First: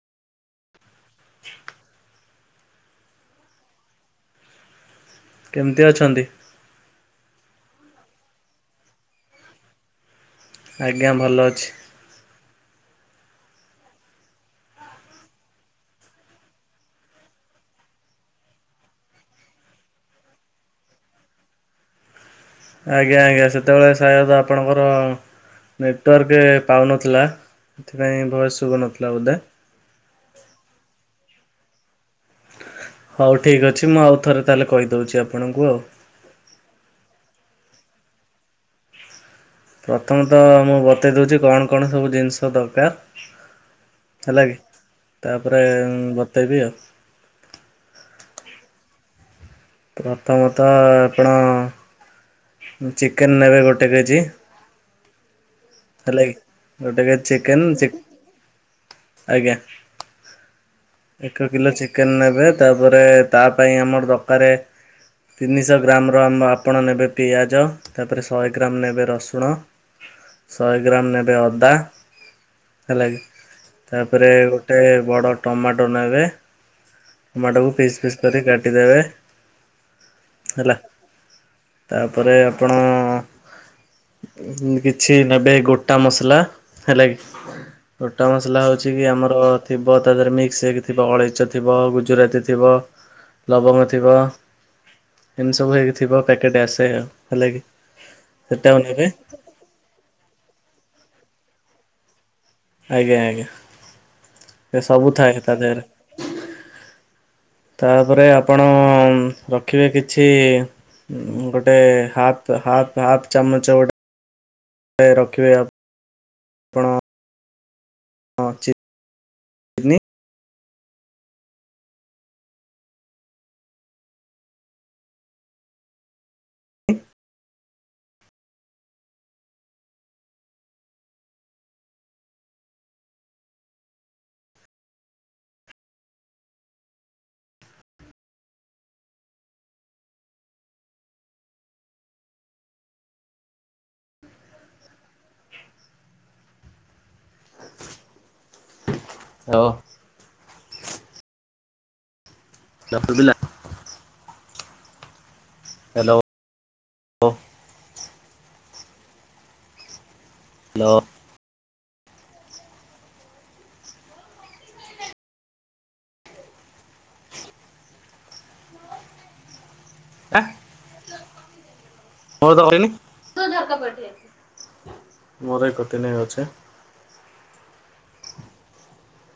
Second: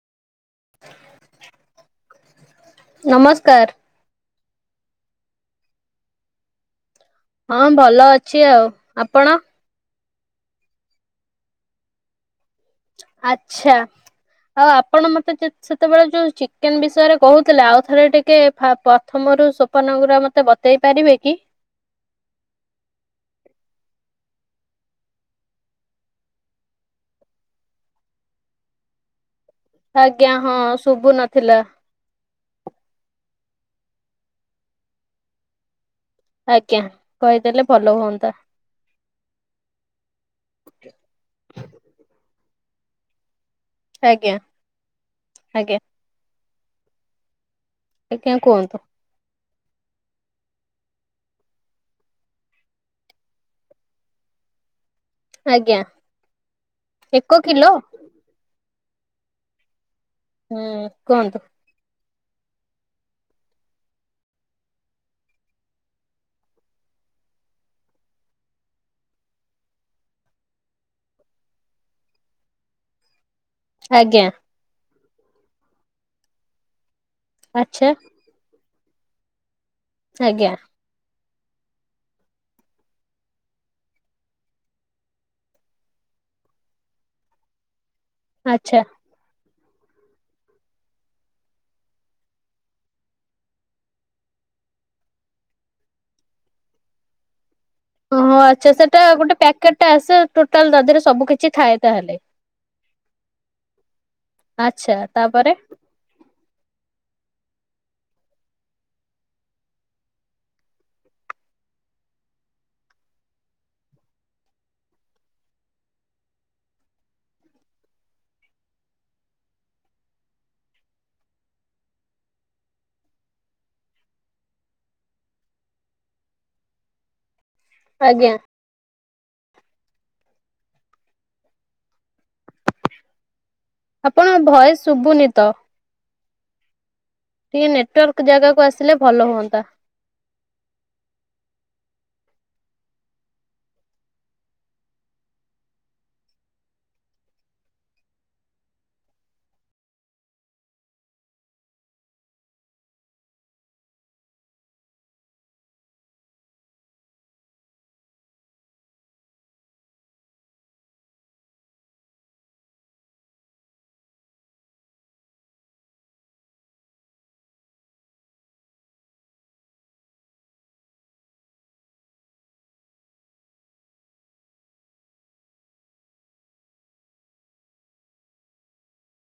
ନମସ୍କାର। କେମିତି ଅଛନ୍ତି? ହଁ ଭଲ ଅଛି ଆଉ। ଆପଣ? ଆଜ୍ଞା ଭଲ ଅଛି। ଆଛା। ଆଉ ଆପଣ ମତେ ସେତେବେଳେ ଯୋଉ ଚିକେନ୍ ବିଷୟରେ କହୁଥିଲେ। ଆଉ ଥରେ ଟିକେ ପ ପ୍ରଥମରୁ ସ୍ୱପନଗୁର ମତେ ବତେଇ ପାରିବେ କି? ଆଜ୍ଞା। ଆଜ୍ଞା। ସେତେବେଳେ ସାୟଦ ଆପଣଙ୍କର ନେଟୱାର୍କ ପାଉନଥିଲା। ଏଥିପାଇଁ ଭଏସ ଶୁଭୁ ନଥିଲା ବୋଧେ? ଆଜ୍ଞା। ହଁ ଶୁଭୁ ନଥିଲା। ହଉ ଠିକ ଅଛି। ମୁଁ ଆଉ ଥରେ ତାହେଲେ କହିଦଉଛି ଆପଣଙ୍କୁ ଆଉ। ଆଜ୍ଞା। କହିଦେଲେ ଭଲ ହୁଅନ୍ତା। ପ୍ରଥମତଃ। ମୁଁ ବତେଇ ଦେଉଛି କଣ କଣ ସବୁ ଜିନିଷ ଦରକାର। ଆଜ୍ଞା ହେଲା କି? ତାପରେ ଆଜ୍ଞା ବତେଇବି ଆଉ। ଆଜ୍ଞା। କୁହନ୍ତୁ? ପ୍ରଥମତଃ। ଆପଣ ଚିକେନ୍ ନେବେ ଗୋଟେ କେଜି? ଆଜ୍ଞା। ହେଲା କି ଗୋଟେ ଏକ କେଜି କିଲୋ ଚିକେନ, ଆଜ୍ଞା। ହୁଁ କୁହନ୍ତୁ ଏକ କିଲୋ ଚିକେନ ନେବେ, ତାପରେ ତା ପାଇଁ ଆମର ଦରକାର ତିନିଶହ ଗ୍ରାମ୍ ର ଆ ଆପଣ ନେବେ ପିଆଜ, ତା ପରେ ଶହେ ଗ୍ରାମ୍ ନେବେ ରସୁଣ, ଶହେ ଗ୍ରାମ୍ ନେବେ ଅଦା, ହେଲା କି ଆଜ୍ଞା ତାପରେ ଗୋଟେ ବଡ଼ ଟମାଟୋ ନେବେ, ଟମାଟୋକୁ ଆଚ୍ଛା ପିସ୍ ପିସ୍ କରି କାଟିଦେବେ। ଆଜ୍ଞା। ହେଲା। ତାପରେ ଆପଣ କିଛି ଟିକେ ନେବେ ଗୋଟା ମସଲା ହେଲା କି, ଗୋଟା ମସଲା ଆଚ୍ଛା। ହେଉଛି କି ଆମର ଥିବ ତା ଦେହରେ ମିକ୍ସ ହେଇକି ଥିବ। ଅଳେଇଚ ଥିବ, ଗୁଜୁରାତି ଥିବ, ଲବଙ୍ଗ ଥିବ, ଏମିତି ସବୁ ହେଇକି ଥିବ। ପ୍ୟାକେଟ ଆସେ ଆଉ ହେଲା କିି? ଓହୋ, ଆଚ୍ଛା, ସେଟା ଗୋଟେ ପ୍ୟାକେଟ୍ ଟା ଆସେ। ଟୋଟାଲ ତାଦିହରେ ରେ ସବୁ କିଛି ଥାଏ ତାହେଲେ? ଆଜ୍ଞା, ଆଜ୍ଞା, ଏ ଆଚ୍ଛା ସବୁ ଥାଏ ତାପରେ ତା ଦେହରେ। [inaudible] ତାପରେ ଆପଣ ରଖିବେ କିଛି ଗୋଟେ ହାପ୍ ହାପ୍ ହାପ୍ ଚାମଚ ଗୋଟେ ରଖିବେ ଆପଣ [unintelligible] ହଁ ଚ [unintelligible] ଆଜ୍ଞା। ଆପଣଙ୍କ ଭଏସ ଶୁଭୁନି ତ? ଟିକେ ନେଟୱାର୍କ ଜାଗାକୁ ଆସିଲେ ଭଲ ହୁଅନ୍ତା? ହାଲୋ? ଯଖର ବିିଲ [unintelligible] ହାଲୋ? ହାଲୋ। ଅ [unintelligible] ମୋର କତି ନା ଅଛ [unintelligible]